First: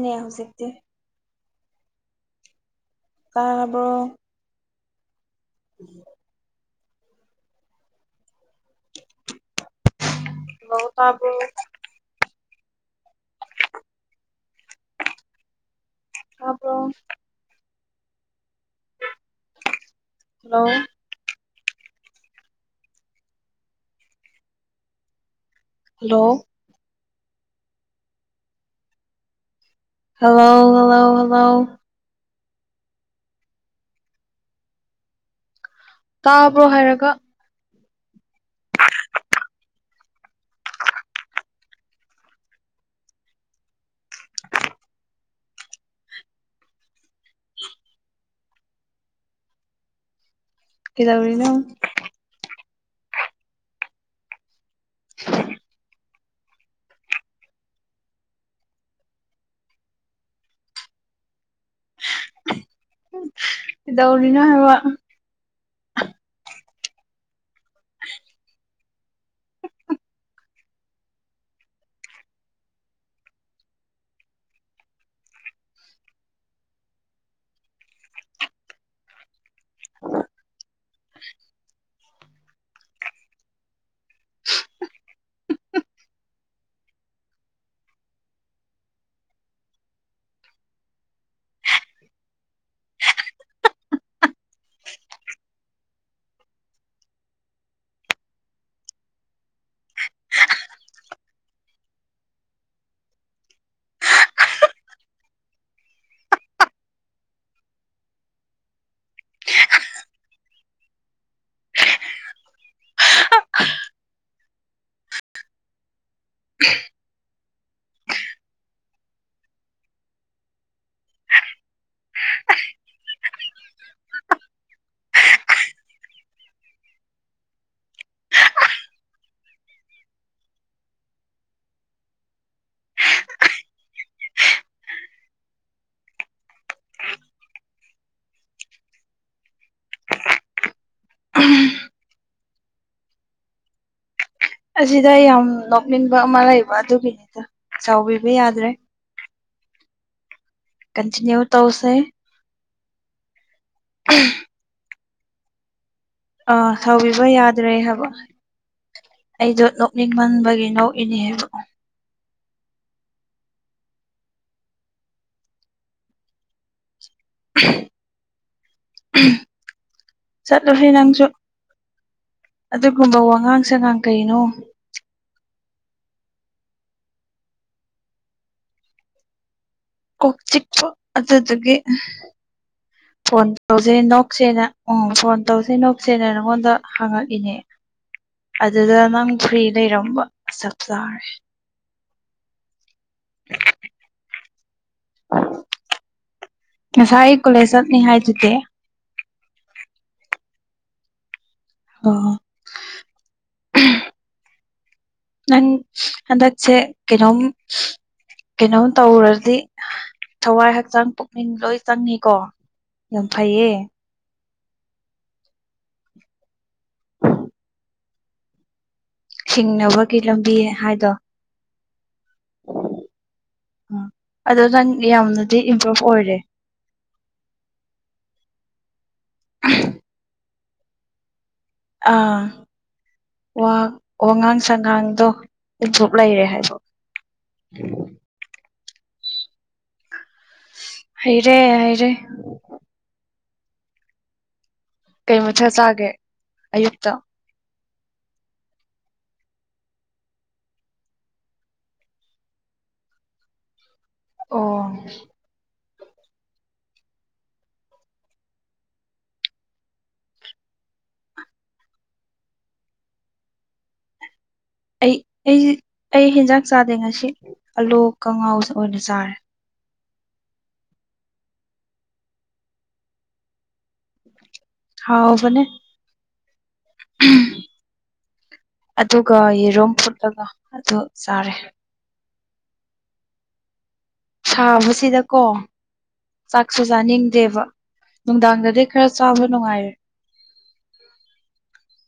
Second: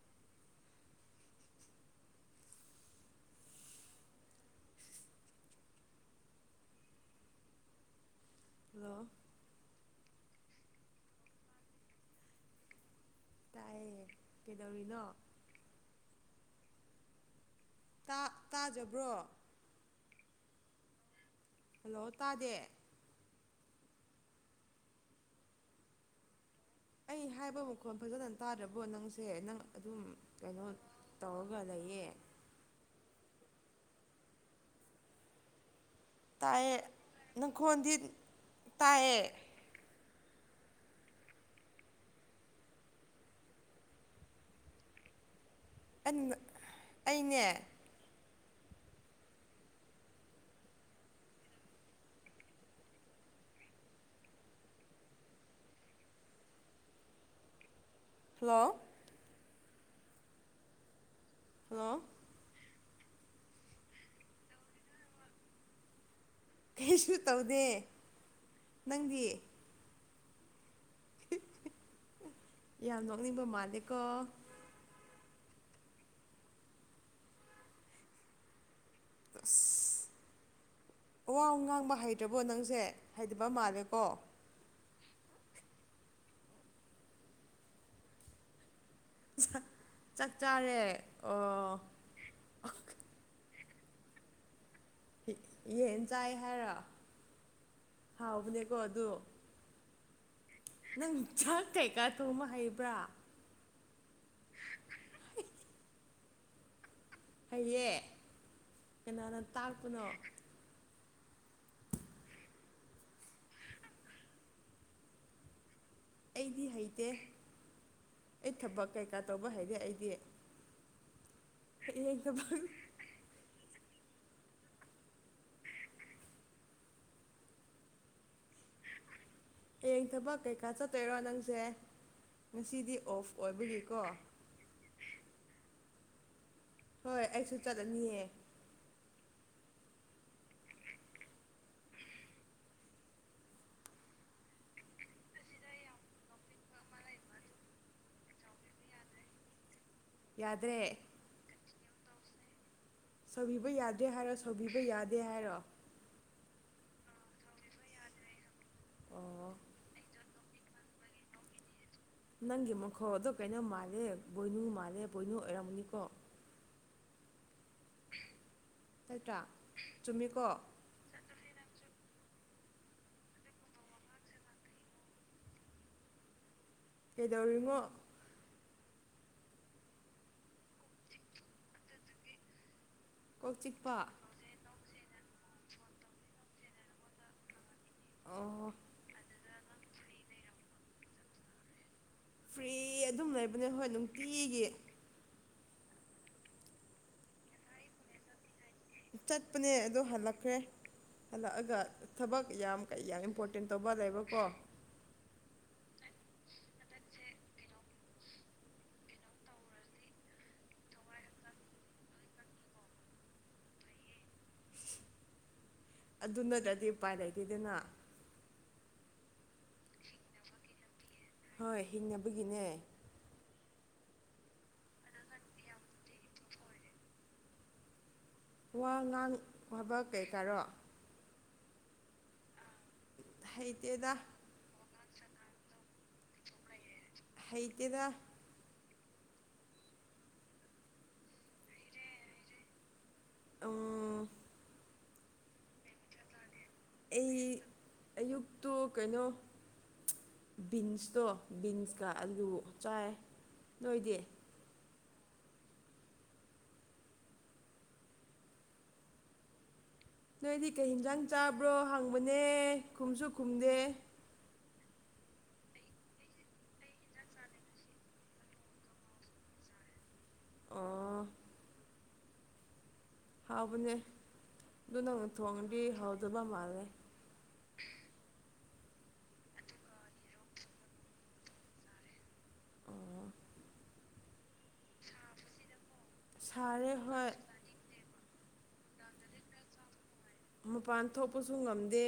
ꯅꯤ ꯍꯧꯁꯛ ꯀꯥꯔꯕ꯭ꯔꯣ ꯎꯝ ꯍꯂꯣ ꯂ ꯇꯕꯨ ꯇꯥꯏꯌꯦ ꯀꯩꯗꯧꯔꯤꯅꯣ ꯑꯕ꯭ꯔꯣ ꯇꯥꯖꯕ꯭ꯔꯣ ꯍꯜꯂꯣ ꯍꯜꯂꯣ ꯇꯥꯗꯦ ꯍꯜꯂꯣ ꯑꯩ ꯍꯥꯏꯕ ꯃꯈꯣꯟ ꯐꯖꯅ ꯇꯥꯗ꯭ꯔꯕꯣ ꯅꯪꯁꯦ ꯅꯪ ꯑꯗꯨꯝ ꯍꯜꯂꯣ ꯀꯩꯅꯣ ꯍꯜꯂꯣ ꯍꯜꯂꯣ ꯇꯧꯔꯒ ꯂꯩꯌꯦ ꯇꯥꯕ꯭ꯔꯣ ꯇꯥꯏꯑꯦ ꯍꯥꯏꯔꯒ ꯅꯪꯈꯣꯟꯗꯤ ꯇꯥꯏꯌꯦ [inaudible] ꯑꯩꯅꯦ ꯀꯗꯧꯔꯤꯅꯣ [unintelligible] ꯍꯜꯂꯣ ꯍꯜꯂꯣ ꯗꯧꯅꯤꯅꯣ ꯍꯥꯏꯕ ꯀꯩꯁꯨ ꯇꯧꯗꯦ ꯅꯪꯗꯤ ꯌꯥꯝ ꯅꯣꯛꯅꯤꯡꯕ ꯃꯥꯜꯂꯤꯀꯣ ꯑꯁ ꯑꯋꯥ ꯉꯥꯡꯕ ꯍꯩꯇ꯭ꯔꯕꯣ ꯅꯪꯁꯦ ꯍꯩꯇꯕ ꯃꯥꯜꯂꯦꯀꯣ [inaudible] ꯆꯠ ꯆꯥꯔꯦ ꯑꯣ ꯌꯦꯟ ꯆꯥꯏ ꯍꯥꯏꯔꯣ ꯍꯥꯎꯕꯅꯦꯀꯣ ꯑꯗꯨ ꯅꯪ ꯆꯥꯛ ꯀꯩꯀꯥ ꯊꯣꯡꯃ ꯍꯩꯕ꯭ꯔꯥ ꯐꯩꯌꯦ ꯀꯅꯥꯅ ꯇꯥꯛꯄꯅꯣ ꯑꯩꯗꯤ ꯍꯩꯇꯦ ꯑꯩ ꯊꯕꯛ ꯀꯩꯀꯥ ꯇꯧꯕ ꯍꯩꯇꯦ ꯑꯩꯗꯤ ꯑꯦ ꯑꯗꯨꯃꯝ ꯍꯌꯦꯡ ꯊꯕꯛ ꯀꯩꯀꯥ ꯆꯠꯇꯣꯏꯔꯣ ꯅꯪꯁꯦ ꯉꯁꯤꯗꯤ ꯑꯣꯐ ꯑꯣꯏꯕꯒꯤꯀꯣ ꯍꯣꯏ ꯑꯩꯁꯨ ꯆꯠꯂꯅꯤꯑ ꯎꯝ ꯑꯁꯤꯗ ꯑꯩ ꯌꯥꯝ ꯅꯣꯛꯅꯤꯡꯟꯕ ꯑꯃ ꯂꯩꯕ ꯑꯗꯨꯒꯤꯅꯤꯗ ꯆꯥꯎꯕꯤꯕ ꯌꯥꯗ꯭ꯔꯦ ꯌꯥꯗ꯭ꯔꯦ ꯏꯅꯦ ꯇꯧꯁꯦ ꯁꯧꯕꯤꯕ ꯌꯥꯗꯦ ꯍꯥꯏꯔꯣ ꯁꯧꯕꯤꯕ ꯌꯥꯗꯦ ꯍꯥꯏꯔꯣ ꯑꯥ ꯇꯧꯕꯤꯕ ꯌꯥꯗ꯭ꯔꯦ ꯍꯥꯏꯕ ꯑꯣ ꯑꯩꯗꯣ ꯅꯣꯛꯅꯤꯡ ꯃꯟꯕꯒꯤꯅꯣꯛ ꯏꯅꯦ ꯍꯥꯏꯕ ꯅꯪꯒꯤ ꯃꯈꯣꯗꯣ ꯀꯩꯅꯣ ꯃꯥꯜꯂꯦ ꯄꫭꯏꯅꯨ ꯃꯥꯜꯂꯦ ꯄꫭꯏꯅꯨ ꯑꯣꯏꯔꯝꯒꯅꯤꯀꯣ ꯎꯝ ꯎꯝ ꯅꯠꯇ꯭ꯔꯥ ꯆꯨꯝꯃꯤꯀꯣ ꯆꯠꯂꯨꯍꯦ ꯅꯪꯖꯨ ꯑꯗꯨꯒꯨꯝꯕ ꯋꯥꯉꯥꯡ ꯁꯉꯥꯡ ꯀꯩꯅꯣ ꯀꯩꯗꯧꯔꯤꯅꯣ ꯀꯣꯛ ꯆꯤꯛꯄ ꯑꯗꯨꯗꯨꯒꯤ ꯐꯣꯟ ꯀꯣꯛ ꯆꯤꯛꯄ ꯇꯧꯖꯩ ꯅꫭ ꯅꫭꯛꯁꯦꯅ ꯎꯝ ꯐꯣꯟ ꯇꯧꯁꯤ ꯅꫭꯛꯁꯦꯅ ꯅꯉꯣꯟꯗ ꯍꯪꯉꯛꯏꯅꯦ ꯑꯣ ꯑꯗꯨꯗ ꯅꯪ ꯐ꯭ꯔꯤ ꯂꯩꯔꯝꯕ ꯆꯞ ꯆꯥꯔꯦ ꯐ꯭ꯔꯤ ꯑꯗꯨꯝ ꯂꯩꯕꯅꯦ ꯍꯣꯏ ꯅꯨꯡꯇꯤꯒꯤ ꯉꯁꯥꯏ ꯀꯣꯂꯦꯁ ꯆꯠꯅꯤ ꯍꯥꯏꯗꯨꯗꯤ ꯆꯠꯄꯅꯦ ꯑꯗꯣ ꯍꯜꯂꯛꯈ꯭ꯔꯦ ꯍꯜꯂꯛꯑꯒ ꯑꯣ ꯊꯕꯛ ꯌꯥꯝ ꯀꯩ ꯌꯥꯝ ꯏꯝꯄꯣꯔꯇꯦꯟ ꯇꯧꯕ ꯂꯩꯕꯀꯣ ꯅꯪ ꯍꯟꯗꯛꯁꯦ ꯀꯩꯅꯣꯝ ꯀꯩꯅꯣꯝ ꯇꯧꯔꯗꯤ ꯊꯋꯥꯏ ꯍꯛꯆꯥꯡ ꯄꯨꯛꯅꯤꯡ ꯂꯣꯏ ꯆꯪꯉꯤꯀꯣ ꯌꯥꯝ ꯐꯩꯌꯦ ꯑꯗꯨ ꯅꯠꯇꯔꯗꯤ ꯎꯄꯥꯏ ꯂꯩꯇꯦꯗꯅ ꯍꯤꯡꯅꯕꯒꯤ ꯂꯝꯕꯤ ꯍꯥꯏꯗꯣ ꯍꯣꯏ ꯍꯤꯡꯅꯕꯒꯤꯅꯦ ꯎꯝ ꯑꯗꯨ ꯅꯪ ꯌꯥꯝꯅꯗꯤ ꯏꯝꯄ꯭ꯔꯨꯞ ꯑꯣꯏꯔꯦ ꯋꯥ ꯉꯥꯡ ꯋꯥꯕ ꯀꯩꯀꯥꯔꯣ ꯑꯥ ꯋꯥ ꯍꯩꯇꯦꯗ ꯋꯥꯉꯥꯡ ꯁꯉꯥꯡꯗꯣ ꯏꯝꯄꯔꯨꯞ ꯂꯩꯔꯦ ꯍꯥꯏꯕ ꯍꯩꯇꯦꯗ ꯍꯩꯔꯦ ꯍꯩꯔꯦ ꯑꫭ ꯀꯩ ꯃꯊꯦꯜ ꯆꯥꯒꯦ ꯑꯌꯨꯛꯇ ꯑꯩ ꯑꯌꯨꯛꯇꯨ ꯀꯩꯅꯣ ꯕꯤꯟꯁꯇꯣ ꯕꯤꯟꯁꯀ ꯑꯂꯨ ꯆꯥꯏ ꯅꯣꯏꯗꯤ ꯑꯣ ꯅꯣꯏꯗꯤ ꯀꯩ ꯍꯤꯟꯖꯥꯡ ꯆꯥꯕ꯭ꯔꯣ ꯍꯪꯕꯅꯦ ꯈꯨꯝꯁꯨ ꯈꯨꯝꯗꯦ ꯑꯩ ꯑꯩꯁꯤ ꯑꯩ ꯍꯦꯟꯖꯥꯡ ꯆꯥꯗꯦ ꯉꯁꯤ ꯑꯥꯂꯨ ꯀꯥꯡꯉꯧ ꯑꯣꯏꯅ ꯆꯥꯔꯦ ꯑꫭ ꯍꯥꯎꯕꯅꯦ ꯑꯗꯨ ꯅꯪꯅ ꯍꯥꯎꯕꯅꯦ ꯊꯣꯡꯉꯗꯤ ꯍꯥꯎꯇꯕ ꯃꯥꯜꯂꯦ ꯑꯗꯨꯒ ꯌꯦꯔꯨꯝ ꯐꯨꯠꯂꯒ ꯑꯗꯨ ꯆꯥꯔꯦ ꯑꯣ ꯁꯥꯕꯁꯤꯗꯀꯣ ꯆꯥꯛꯁꯨ ꯁꯥꯔꯦ ꯍꯣꯏ ꯆꯥꯅꯤꯡꯗꯦꯕ ꯅꯨꯡꯗꯥꯡꯗꯗꯤ ꯈꯔ ꯆꯥꯕ ꯅꯨꯡꯉꯥꯏꯔꯦ ꯃꯄꯥꯟ ꯊꯣꯛꯄꯁꯨ ꯉꯝꯗꯦ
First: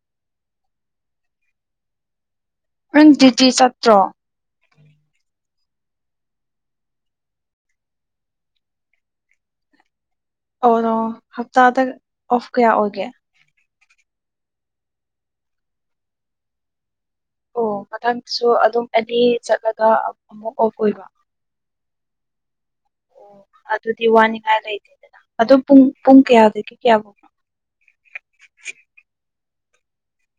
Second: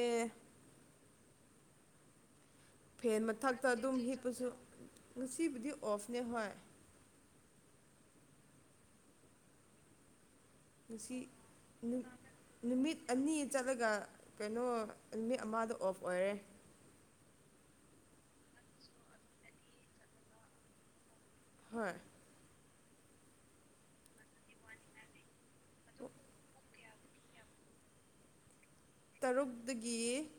ꯅꯪ ꯐꯦꯟ ꯗ꯭ꯌꯨꯇꯤ ꯃꯊꯛꯇ ꯑꯗꯨꯝ ꯆꯠꯇ꯭ꯔꯣ ꯍꯤꯞꯄꯁꯨ ꯉꯁꯤꯕꯨꯗꯤ ꯑꯣꯐꯅꯦ ꯍꯣꯏ ꯑꯣꯔꯣ ꯉꯁꯤ ꯍꯞꯇꯥꯗ ꯑꯣꯐ ꯀꯌꯥ ꯅꯨꯃꯤꯠ ꯑꯣꯏꯒꯦ ꯑꯅꯤ ꯆꯠꯂꯒ ꯀꯩꯅꯣ ꯅꯨꯃꯤꯠ ꯑꯃꯗꯣ ꯑꯣꯐ ꯑꯣꯏꯔꯦ ꯑꯣ ꯃꯊꯪꯁꯨ ꯑꯗꯨꯝ ꯑꯅꯤ ꯆꯠꯂꯒ ꯑꯃꯨꯛ ꯑꯣꯐ ꯑꯣꯏꯕ ꯍꯣꯏ ꯑꯣ ꯑꯗꯨꯗꯤ ꯋꯥꯅꯤꯡꯉꯥꯏ ꯂꯩꯇꯦꯗꯅ ꯑꯗꯨ ꯄꯨꯡ ꯄꯨꯡ ꯀꯌꯥꯗꯒꯤ ꯀꯌꯥ ꯐꯧ ꯇꯔꯨꯛꯇꯒꯤ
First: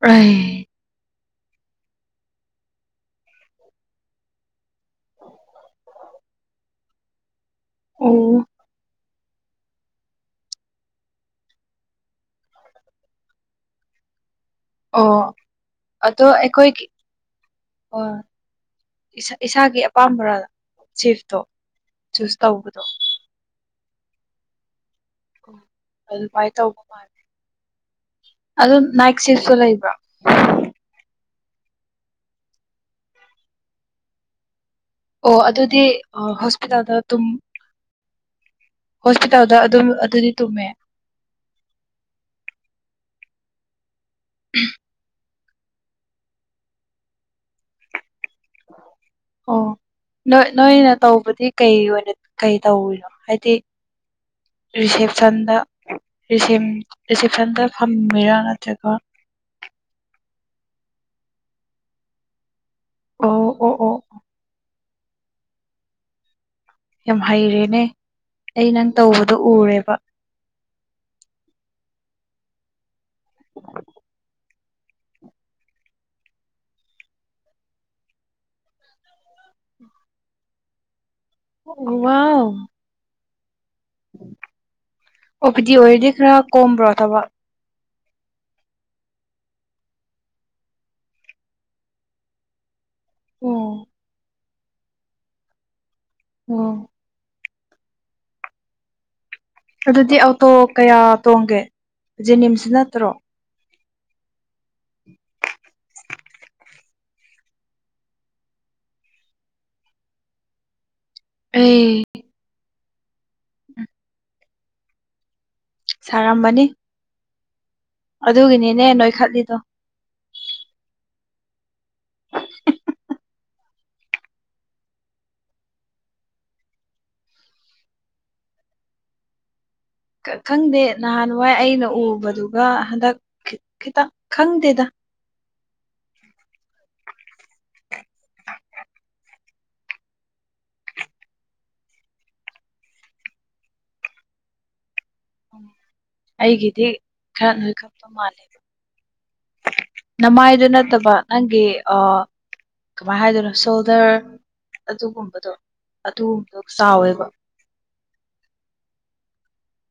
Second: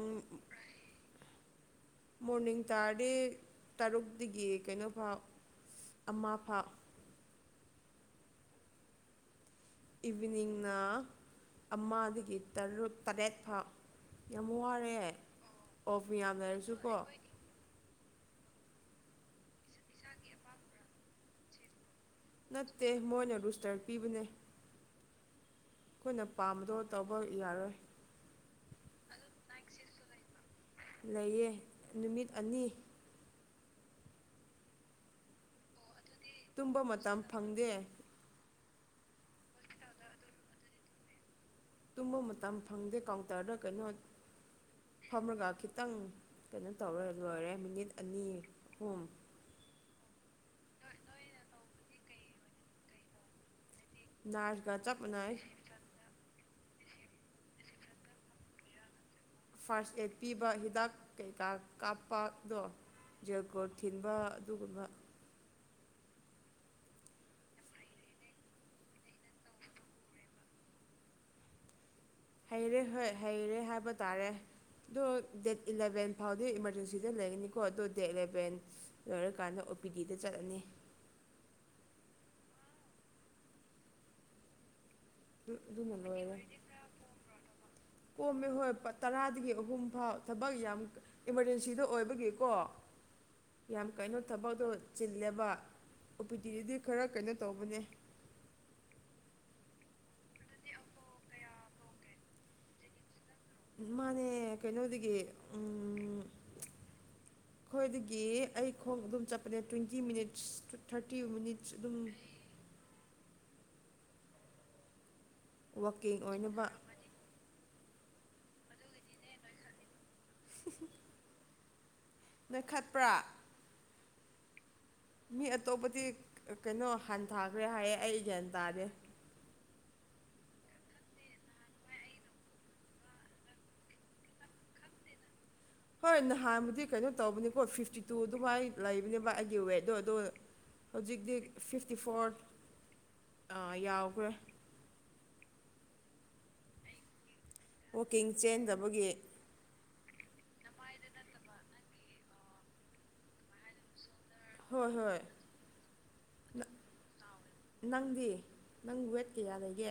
ꯑꯩ ꯃꯣꯔꯅꯤꯡ ꯇꯥꯔꯗꯤ ꯇꯔꯨꯛꯇꯒꯤ ꯀꯩꯅꯣꯐꯥꯎ ꯑꯃ ꯐꯥꯎ ꯑꫭ ꯏꯚꯤꯅꯤꯡꯅ ꯑꯃꯗꯒꯤ ꯇꯔꯨꯛ ꯇꯔꯦꯠ ꯐꯥꯎ ꯌꯥꯝ ꯋꯥꯔꯦ ꯑꯣ ꯑꯣꯐ ꯌꯥꯝ ꯂꯩꯔꯁꯨꯀꯣ ꯑꯣ ꯏꯁꯥꯒꯤ ꯑꯄꯥꯝꯕꯔꯥ ꯁꯤꯐꯇꯣ ꯆꯨꯁ ꯇꯧꯕꯗꯣ ꯅꯠꯇꯦ ꯃꯣꯏꯅ ꯔꯨꯁꯇꯔ ꯄꯤꯕꯅꯦ ꯑꯩꯈꯣꯏꯅ ꯑꯗꯨꯃꯥꯏꯅ ꯄꯥꯝꯕꯗꯣ ꯇꯧꯕ ꯌꯥꯔꯣꯏ ꯑꯗꯨ ꯅꯥꯏꯛ ꯁꯤꯞꯁꯨ ꯂꯩꯕ꯭ꯔꯣ ꯂꯩꯌꯦ ꯅꯨꯃꯤꯠ ꯑꯅꯤ ꯑꯣ ꯑꯗꯨꯗꯤ ꯍꯣꯁꯄꯤꯇꯥꯜꯗ ꯑꯗꯨꯝ ꯗꯦ ꯍꯣꯁꯄꯤꯇꯥꯜꯗ ꯑꯗꯨꯝ ꯑꯗꯨꯗꯤ ꯇꯨꯝꯃꯦ ꯇꯨꯝꯕ ꯃꯇꯝ ꯐꯪꯗꯦ ꯀꯥꯎꯟꯇꯔꯗ ꯀꯩꯅꯣ [unintelligible] ꯑꯃꯔꯒ ꯈꯤꯇꯪ ꯀꯩꯅꯣ ꯇꯧꯔ ꯂꯣꯏꯔꯦ ꯃꯤꯅꯤꯠ ꯑꯅꯤ ꯑꯍꯨꯝ ꯑꯣ ꯅꯣꯏ ꯅꯣꯏꯅ ꯇꯧꯕꯗꯤ ꯀꯩ ꯑꯣꯏꯅ ꯀꯩ ꯇꯧꯔꯤꯅꯣ ꯍꯥꯏꯗꯤ ꯅꯔꯁꯀ ꯆꯞ ꯔꯤꯁꯦꯞ ꯃꯥꯟꯅꯩ ꯁꯥꯟꯗ ꯔꯤꯁꯦꯝ ꯔꯤꯁꯦꯞꯁꯥꯟꯗ ꯐꯝꯃꯤꯔꯥ ꯅꯠꯇ꯭ꯔꯒ ꯐꯥꯔꯁ ꯑꯦꯠ ꯄꯤꯕ ꯍꯤꯗꯥꯛ ꯀꯩꯀꯥ ꯀꯥꯞꯄꯗꯣ ꯑꯣ ꯖꯦꯜꯒꯣꯠ ꯑꯣ ꯑꯣ ꯊꯤꯟꯕ ꯑꯗꯨꯒꯨꯝꯕ ꯌꯥꯝ ꯍꯩꯔꯦꯅꯦ ꯑꯩ ꯅꯪ ꯇꯧꯕꯗꯣ ꯎꯔꯦꯕ ꯍꯩꯔꯦ ꯍꯣꯏ ꯍꯩꯔꯦ ꯍꯥꯏꯕ ꯇꯥꯔꯦ ꯑꯗꯣ ꯗꯦꯠ ꯏꯂꯚꯦꯟ ꯐꯥꯎꯗꯤ ꯏꯃꯥꯔꯖꯦꯟꯁꯤꯗ ꯂꯩꯒꯅꯤꯀꯣ ꯑꯗꯣ ꯗꯦꯠ ꯏꯂꯕꯦꯟ ꯂꯣꯏꯔꯀꯥꯟꯗ ꯑꯣ ꯄꯤ ꯗꯤꯗ ꯆꯠꯂꯅꯤ ꯑꯣ ꯋꯥꯎ ꯑꯣ ꯄꯤ ꯗꯤ ꯑꯗꯨꯅ ꯑꯣꯏꯔꯗꯤ ꯈꯔ ꯂꯣꯏꯔꯦ ꯀꯣꯝꯕ꯭ꯔꯣ ꯊꯕꯛ ꯀꯣꯝꯃꯦ ꯍꯣꯏ ꯇꯔꯥꯗꯒꯤ ꯑꯍꯨꯝ ꯐꯥꯎ ꯊꯕꯛ ꯌꯥꯝ ꯏꯃꯥꯔꯖꯦꯟꯁꯤꯗꫭ ꯑꯣꯏꯕꯒꯤꯀꯣ ꯑꯣ ꯌꯥꯝ ꯀꯩꯅꯣ ꯊꯕꯛꯇꯣ ꯆꯤꯜꯂꯦꯕ ꯑꯣ ꯄꯤ ꯇꯤ ꯗꯗꯤ ꯈꯔ ꯀꯩꯅꯣ ꯇꯧꯕꯅꯦ ꯑꯗꯨꯗꯤ ꯑꯣꯇꯣ ꯀꯌꯥ ꯇꯣꯡꯒꯦ ꯖꯦꯅꯤꯝꯁ ꯅꯠꯇ꯭ꯔꯣ ꯃꯥꯅꯦ ꯀꯩꯅꯣꯗꯒꯤ ꯎꯝ ꯑꯩꯈꯣꯏꯗꯒꯤ ꯑꯩ ꯈꯣꯡ ꯑꯗꯨꯝ ꯆꯠꯄꯅꯦ ꯇ꯭ꯋꯦꯟꯇꯤ ꯃꯤꯅꯤꯠꯁ ꯊꯥꯔꯇꯤ ꯃꯤꯅꯤꯠꯁ ꯑꯗꯨꯝ ꯎꯝ ꯋꯥꯛꯀꯤꯡ ꯑꯣꯏꯅꯕ ꯁꯥꯔꯝꯃꯅꯤ ꯑꯗꯨꯒꯤꯅꯤꯅꯦ ꯅꯣꯏꯈꯠꯂꯤꯗꯣ ꯅꫭꯏꯈꯠꯄ꯭ꯔꯥ ꯃꯤ ꯑꯇꯣꯞꯄꯗꯤ ꯀꯩꯅꯣ ꯍꯟꯊꯥꯈ꯭ꯔꯦ ꯍꯥꯏꯌꯦ ꯑꯩ ꯒꯤꯌꯥꯟ ꯇꯥꯗꯦ ꯈꯪꯗꯦ ꯅꯍꯥꯟꯋꯥꯏ ꯑꯩꯅ ꯎꯕꯗꯨꯒ ꯍꯟꯗꯛ ꯈꯤꯇꯪ ꯈꯪꯗꯦꯗ ꯍꯣꯏ ꯅꯍꯥꯟꯕꯨꯗꯤ ꯀꯩꯅꯣ ꯇꯧꯕꯅꯤꯀꯣ ꯐꯤꯐꯇꯤ ꯇꯨ ꯑꯗꯨꯃꯥꯏꯅ ꯂꯩꯕꯅꯦꯕ ꯑꯩꯒꯤ ꯋꯦꯠꯇꯣ ꯑꯗꯣ ꯍꯧꯖꯤꯛꯇꯤ ꯐꯤꯐꯇꯤ ꯐꯣꯔ ꯌꯥꯎꯈ꯭ꯔꯦ ꯎꯝ ꯑꯩꯒꯤꯗꯤ ꯈꯔ ꯅꯣꯏꯈꯠꯄ ꯋꯥꯛꯀꯤꯡ ꯃꯥꯜꯂꯦꯕ ꯆꯦꯟꯗꯕꯒꯤ ꯅꯃꯥꯏꯗꯨ ꯅꯠꯇꯕ ꯅꯪꯒꯤ ꯑꯥ ꯀꯃꯥꯏꯅ ꯍꯥꯏꯗꯣꯏꯅꯣ ꯁꯣꯜꯗ꯭ꯔ ꯍꯣꯏ ꯍꯣꯏ ꯑꯗꯨꯒꯨꯝꯕꯗꯣ ꯑꯗꯨꯒꯨꯝꯕꯗꯣ ꯆꯥꯎꯋꯦꯕ ꯅꯪꯗꯤ ꯅꯪ ꯋꯦꯠ ꯀꯌꯥ ꯂꯩꯒꯦ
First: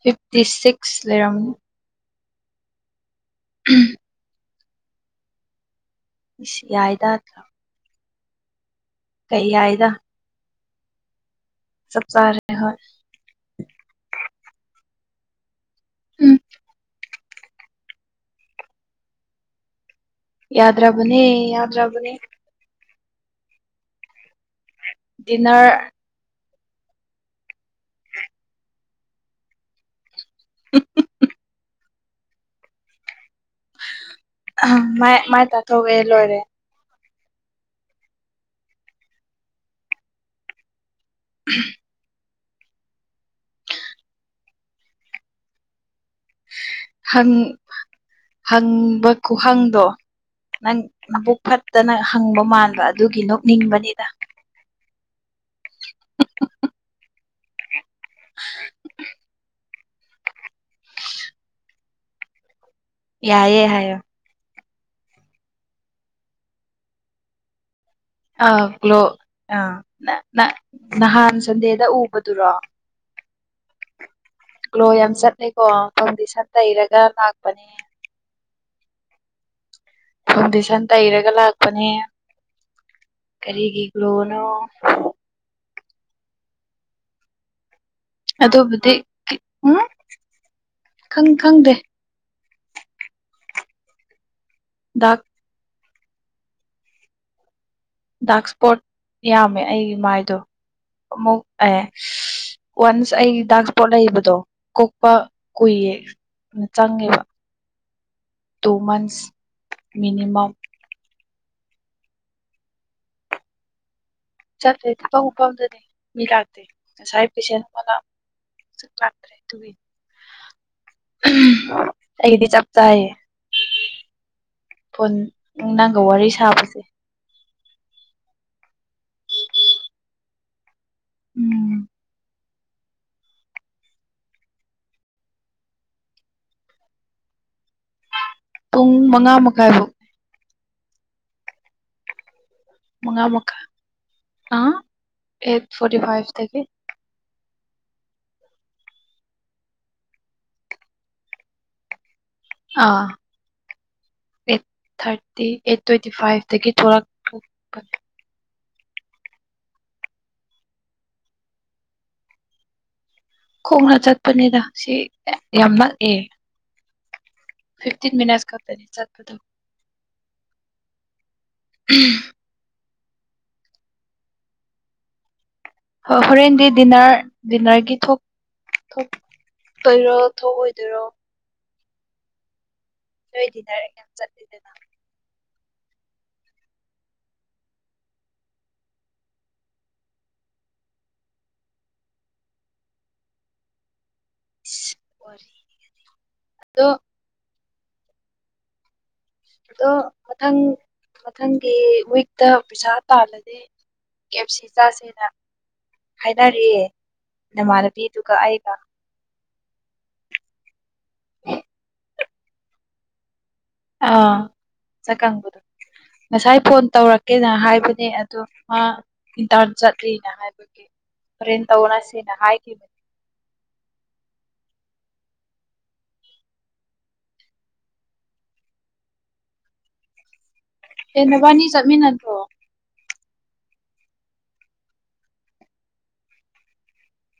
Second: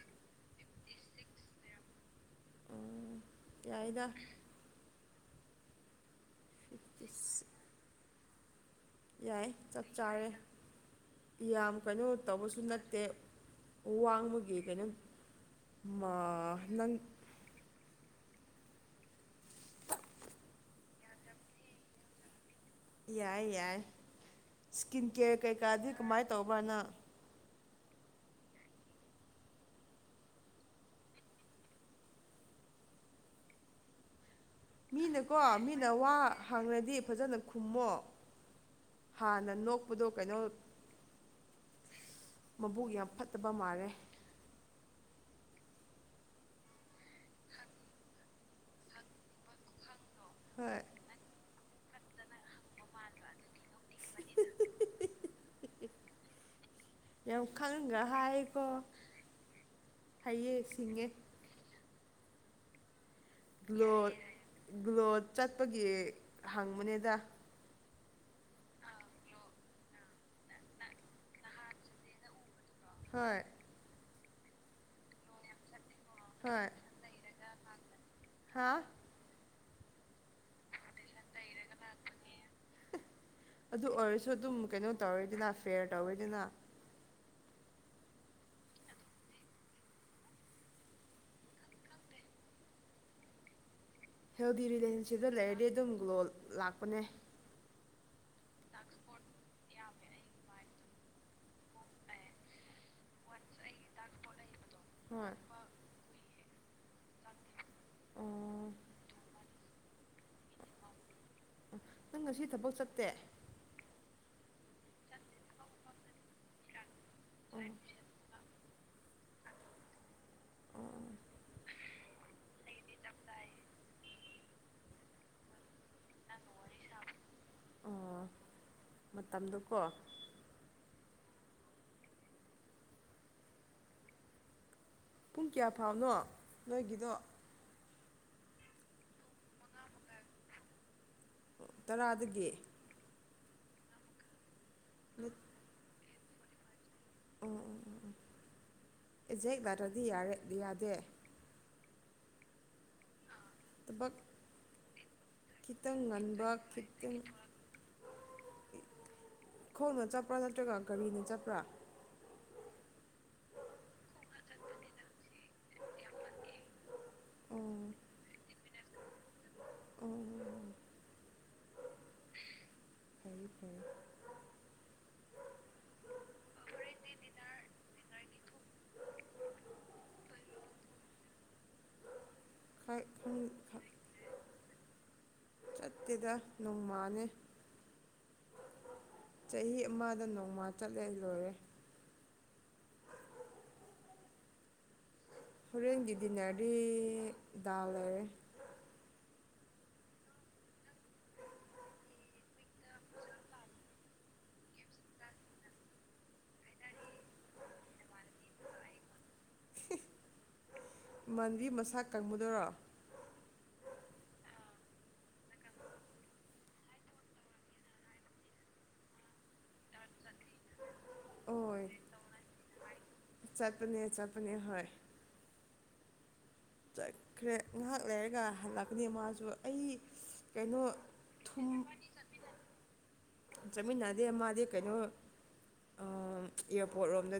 ꯐꯤꯐꯇꯤ ꯁꯤꯛꯁ ꯂꯩꯔꯝꯅꯤ ꯑꫭ ꯌꯥꯏꯗ ꯏꯁ ꯐꯤꯐꯇꯤ ꯌꯥꯏꯗ [unintelligible] ꯀꯩ ꯌꯥꯏ ꯆꯞ ꯌꯥꯏꯗ ꯆꯥꯔꯦ ꯌꯥꯝ ꯆꯞ ꯀꯩꯅꯣ ꯆꯥꯔꯦ ꯇꯧꯕꯁꯨ ꯍꯣꯏ ꯅꯠꯇꯦ ꯋꯥꯡꯃꯒꯤ ꯀꯩꯅꯣ ꯃꯥ ꯎꯝ ꯅꯪ ꯌꯥꯗ꯭ꯔꯥꯕꯅꯦ ꯌꯥꯗ꯭ꯔꯥꯕꯅꯦ ꯌꯥꯏ ꯌꯥꯏ ꯏꯁꯀꯤꯟ ꯀꯦꯌꯔ ꯗꯤꯅꯔ ꯀꯩꯀꯥꯗꯤ ꯀꯃꯥꯏ ꯇꯧꯕ ꯅꯪ [unintelligible] ꯃꯥꯏ ꯃꯤꯅꯀꯣ ꯃꯥꯏ ꯃꯤꯅ ꯇꯥꯊꯣꯛꯑꯦ ꯋꯥ ꯂꯣꯏꯔꯦ ꯍꯥꯡꯉꯗꯤ ꯐꯖꯅ ꯈꯨꯝꯃꯣ ꯍꯥꯟꯅ ꯅꯣꯛꯄꯗꯣ ꯀꯩꯅꯣ ꯎ ꯃꯕꯨꯣꯛ ꯌꯥꯝ ꯐꯠꯇꯕ ꯃꯥꯜꯔꯦ ꯍꯪ ꯍꯪꯕ ꯈꯨꯍꯪꯗꯣ ꯅꯪ ꯍꯣꯏ ꯅꯕꯨꯛ ꯐꯠꯇꯅ ꯍꯪꯕ ꯃꯥꯟꯕ ꯑꯗꯨꯒꯤ ꯅꯣꯛ ꯅꯤꯡꯕꯅꯤꯅ ꯌꯥꯝ ꯈꯪꯒ꯭ꯔ ꯍꯥꯏꯀꯣ ꯍꯌꯦ ꯁꯤꯡꯉꯦ ꯌꯥꯏꯌꯦ ꯒ꯭ꯂꯣ ꯍꯥꯏꯌꯣ ꯒ꯭ꯂꯣꯠ ꯆꯠꯄꯒꯤ ꯍꯪꯕꯅꯦꯗ ꯑ ꯀ꯭ꯂꯣ ꯑꯥ ꯅꯍꯥꯟ ꯁꯟꯗꯦꯗ ꯎꯕꯗꯨꯔꯣ ꯍꯣꯏ ꯭ꯂꯣ ꯌꯥꯝ ꯆꯠꯅꯩꯀꯣ ꯐꯪꯗꯤꯁꯟ ꯍꯣꯏ ꯇꯩꯔꯒ ꯂꯥꯛꯄꯅꯦ ꯍꯥ ꯑꯁ ꯏꯊꯟ ꯇꯩꯔꯒ ꯂꯥꯛꯄꯅꯦ ꯀꯔꯤꯒꯤ ꯒ꯭ꯂꯣꯅꯣ ꯅ ꯐꯦꯔ ꯇꯧ ꯑꯣꯏꯗꯅ ꯑꯗꯨꯕꯨꯗꯤ ꯎꯝꯪ ꯈꯪꯗꯦ ꯍꯦꯜꯗꯤ ꯗꯥꯛ ꯔꯤꯂꯦꯁꯟꯁꯤꯞꯇ ꯂꯩꯔꯗꯤ ꯑꯗꯨꯝ ꯒ꯭ꯂꯣ ꯂꯥꯛꯄꯅꯦ ꯗꯥꯛ ꯏꯁꯄꯣꯠ ꯌꯥꯝꯃꯦ ꯑꯩꯒꯤ ꯃꯥꯏꯗꯣ ꯑꯃꯨꯛ ꯑꯦ ꯋꯥꯟꯁ ꯑꯩ ꯗꯥꯛ ꯏꯁꯄꯣꯠ ꯂꯩꯕꯗꯣ ꯀꯣꯛꯄ ꯍꯣꯏ ꯀꯨꯏꯌꯦꯅ ꯆꯪꯉꯦꯕ ꯇꯨ ꯑꯣ ꯃꯟꯁ ꯃꯤꯅꯤꯃꯝ ꯅꯪ ꯉꯁꯤ ꯊꯕꯛ ꯆꯠꯇꯦ ꯆꯠꯇꯂꯦꯗꯤ ꯄ ꯎꯐꯝꯥꯎꯗꯗꯤ ꯃꯤ ꯂꯥꯛꯇꯦ ꯉꯁꯥꯏ ꯑꯣ ꯄꯩꯁꯦꯟ ꯂ ꯆꯥꯛ꯭ꯔꯦ ꯇꯨꯒꯤ ꯑꯩꯒꯤꯗꯤ ꯆꯞ ꯆꯥꯥꯏꯌꯦ ꯐꯣꯟ ꯅꯪꯒ ꯋꯥꯔꯤ ꯁꯥꯕꯁꯦ ꯃꯇꯝꯗꯨ ꯀꯣ ꯎꯝ ꯄꯨꯡ ꯀꯌꯥ ꯐꯥꯎꯅꯣ ꯅꯣꯏꯒꯤꯗꯣ ꯄꯨꯡ ꯃꯉꯥ ꯃꯈꯥꯏꯔꯣꯛ ꯇꯔꯥꯗꯒꯤ ꯃꯉ ꯃꯨꯀꯥ ꯑ ꯃꯤꯠ ꯑꯩꯠ ꯐꯣꯔꯤ ꯐꯥꯏꯚ ꯊ ꯑꯣ ꯑꯣ ꯑꯣ ꯑꯣ ꯑꯦꯖꯦꯛ ꯇꯗꯤ ꯌꯥꯔꯦ ꯌꯥꯗꯦ ꯑꯥ ꯊꯕꯛ ꯑꯩꯠ ꯊꯥꯔꯇꯤ ꯑꯩꯠ ꯈꯤꯇꯪ ꯇ꯭ꯋꯦꯟꯇꯤ ꯉꯟꯕ ꯐꯥꯏꯚꯇꯒꯤ ꯈꯤꯇꯪ ꯊꯣꯛꯂꯛꯄ ꯈꯣꯡꯅ ꯆꯠꯄ꯭ꯔꯥ ꯅꯠꯇ꯭ꯔꯒ ꯀꯒꯥꯔꯤꯅ ꯆꯠꯄ꯭ꯔꯥ ꯈꯣꯡꯅ ꯆꯠꯄꯅꯤꯗ ꯁꯤ ꯌꯥꯝ ꯅꯛꯑꯦ ꯑꯣ ꯐꯤꯐꯇꯤꯟ ꯃꯤ ꯈꯅꯦ ꯆꯠꯄꯗ ꯑꯣ ꯎ ꯐ ꯐ ꯍ ꯍꯣꯔꯦꯟꯗꯤ ꯗꯤꯟꯅꯔ ꯗꯤꯟꯅꯔꯒꯤ ꯊꯣꯛ ꯊꯣꯛ ꯑꯣꯏꯔꯣ ꯊꯣꯛꯑꯣꯏꯗꯣꯏꯔꯣ ꯐꯩ ꯗꯔꯦ ꯀ ꯆꯗ ꯆꯠꯇꯦꯗ ꯅꯣꯡꯃꯅꯤ ꯆꯍꯤ ꯑꯃꯗ ꯅꯣꯡꯃꯥ ꯆꯠꯂꯦ ꯂꯣꯏꯔꯦ ꯏꯁ ꯋꯥꯔꯤ ꯍꯣꯔꯦꯟꯒꯤ ꯗꯤꯟꯅꯔꯗꯤ ꯑꯗꯣ ꯗꯥꯜ ꯂꯩꯔꯦ ꯑꯗꯣ ꯃꯊꯪ ꯃꯊꯪꯒꯤ ꯋꯤꯛꯇ ꯄꯩꯁꯥ ꯇꯥꯜꯂꯗꯤ ꯀꯞꯁꯤ ꯆꯥꯁꯦꯅ ꯍꯥꯏꯅꯔꯤꯌꯦꯦ ꯅꯃꯥꯟꯅꯕꯤꯗꯨꯒ ꯑꯩꯒ ꯃꯟꯗꯤ ꯃꯁꯥ ꯀꯪꯉꯨꯗꯔꯣ ꯑ ꯆꯀꯗ ꯉꯁꯥꯏ ꯐꯣꯟ ꯇꯧꯔꯛꯀꯦꯅ ꯍꯥꯏꯕꯅꯦ ꯑꯗꯣ ꯃꯥ ꯏꯟꯊ ꯆꯠꯂꯤꯅ ꯍꯥꯏꯕꯒꯤ ꯍꯣꯔꯦꯟ ꯍꯣꯏ ꯇꯧꯅꯁꯦꯅ ꯍꯥꯏꯈꯤꯕ ꯆꯠꯄꯅꯦ ꯆꯠꯄꯅꯦ ꯍꯣꯏ ꯆꯠꯈ꯭ꯔꯦ ꯉꯥꯏꯍꯥꯛ ꯂꯩꯔꯒ ꯍꯜꯂꯛꯀꯅꯤ ꯃꯥꯁꯨ ꯑꯩ ꯀꯩꯅꯣ ꯊꯨꯝ ꯑꯦꯟꯅꯕꯅꯤ ꯆꯠꯃꯤ ꯅ꯭ꯔꯣ ꯆꯠꯃꯤꯟꯅꯗꯦ ꯃꯥꯗꯤ ꯀꯩꯅꯣ ꯑꯦꯌꯥꯔꯄꯣꯔꯠꯔꯣꯝꯗ